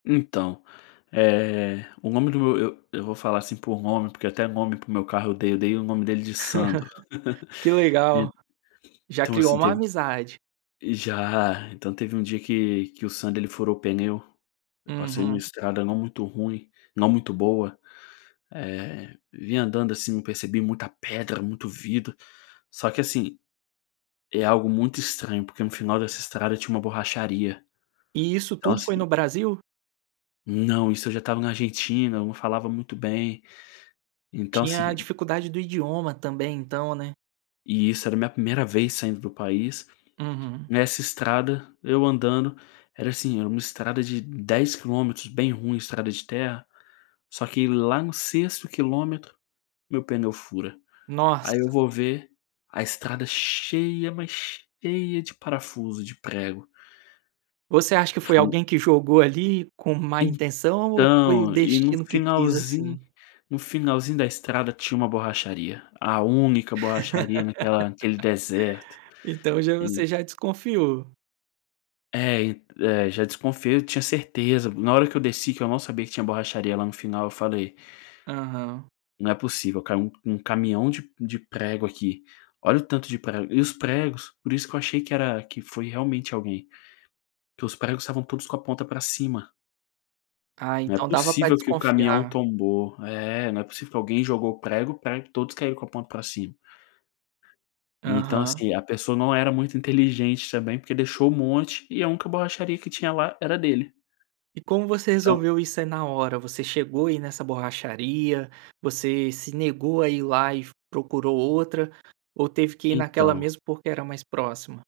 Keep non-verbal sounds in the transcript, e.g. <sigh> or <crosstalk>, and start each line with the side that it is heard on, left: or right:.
left: Então, eh, o nome do meu eu eu vou falar, assim, por nome porque até nome para o meu carro eu dei, eu dei o nome dele de Sandro.
right: Que
left: <laughs>
right: legal, já
left: Então
right: criou
left: assim
right: uma
left: teve,
right: amizade.
left: ih, já, então teve um dia que que o Sandro ele furou o pneu, eu passei em uma
right: Uhum.
left: estrada não muito ruim, não muito boa, eh, vinha andando, assim, percebi muita pedra, muito vidro, só que, assim, é algo muito estranho, porque no final dessa estrada tinha uma borracharia,
right: E isso
left: então,
right: tudo foi
left: assim
right: no Brasil?
left: Não, isso eu já estava na Argentina, eu não falava muito bem, então,
right: Tinha a
left: assim
right: dificuldade do idioma também então, né.
left: E isso era minha primeira vez saindo do país,
right: Uhum.
left: nessa estrada, eu andando, era assim era uma estrada de 10 quilômetros, bem ruim, estrada de terra, só que lá no 6º quilômetro, meu pneu fura, aí eu
right: Nossa.
left: vou ver, a estrada cheia, mas cheia, de parafuso, de prego.
right: Você acha que foi
left: Fui.
right: alguém que jogou ali com má intenção ou foi o
left: Então, e no
right: destino que quis
left: finalzinho
right: assim?
left: no finalzinho da estrada tinha uma borracharia, a única borracharia naquela naquele deserto.
right: <laughs> Então já
left: E
right: você já desconfiou.
left: É e é já desconfiei, eu tinha certeza, na hora que eu desci que eu não sabia que tinha borracharia lá no final, eu falei:
right: Aham.
left: "Não é possível, caiu um um caminhão de de prego aqui, olha o tanto de prego.", e os pregos por isso que eu achei que era, que foi realmente alguém, que os pregos estavam todos com a ponta para cima.
right: Ah,
left: Não é
right: então dava pra
left: possível que o caminhão
right: desconfiar.
left: tombou, é, não é possível que alguém jogou prego, prego todos caíram com a ponta para cima. E então,
right: Aham.
left: assim, a pessoa não era muito inteligente, também, porque deixou um monte e a única borracharia que tinha lá era dele.
right: E como você
left: Então
right: resolveu isso aí na hora, você chegou aí nessa borracharia, você se negou a ir lá e procurou outra, ou teve que ir naquela
left: Então.
right: mesmo porque era mais próxima?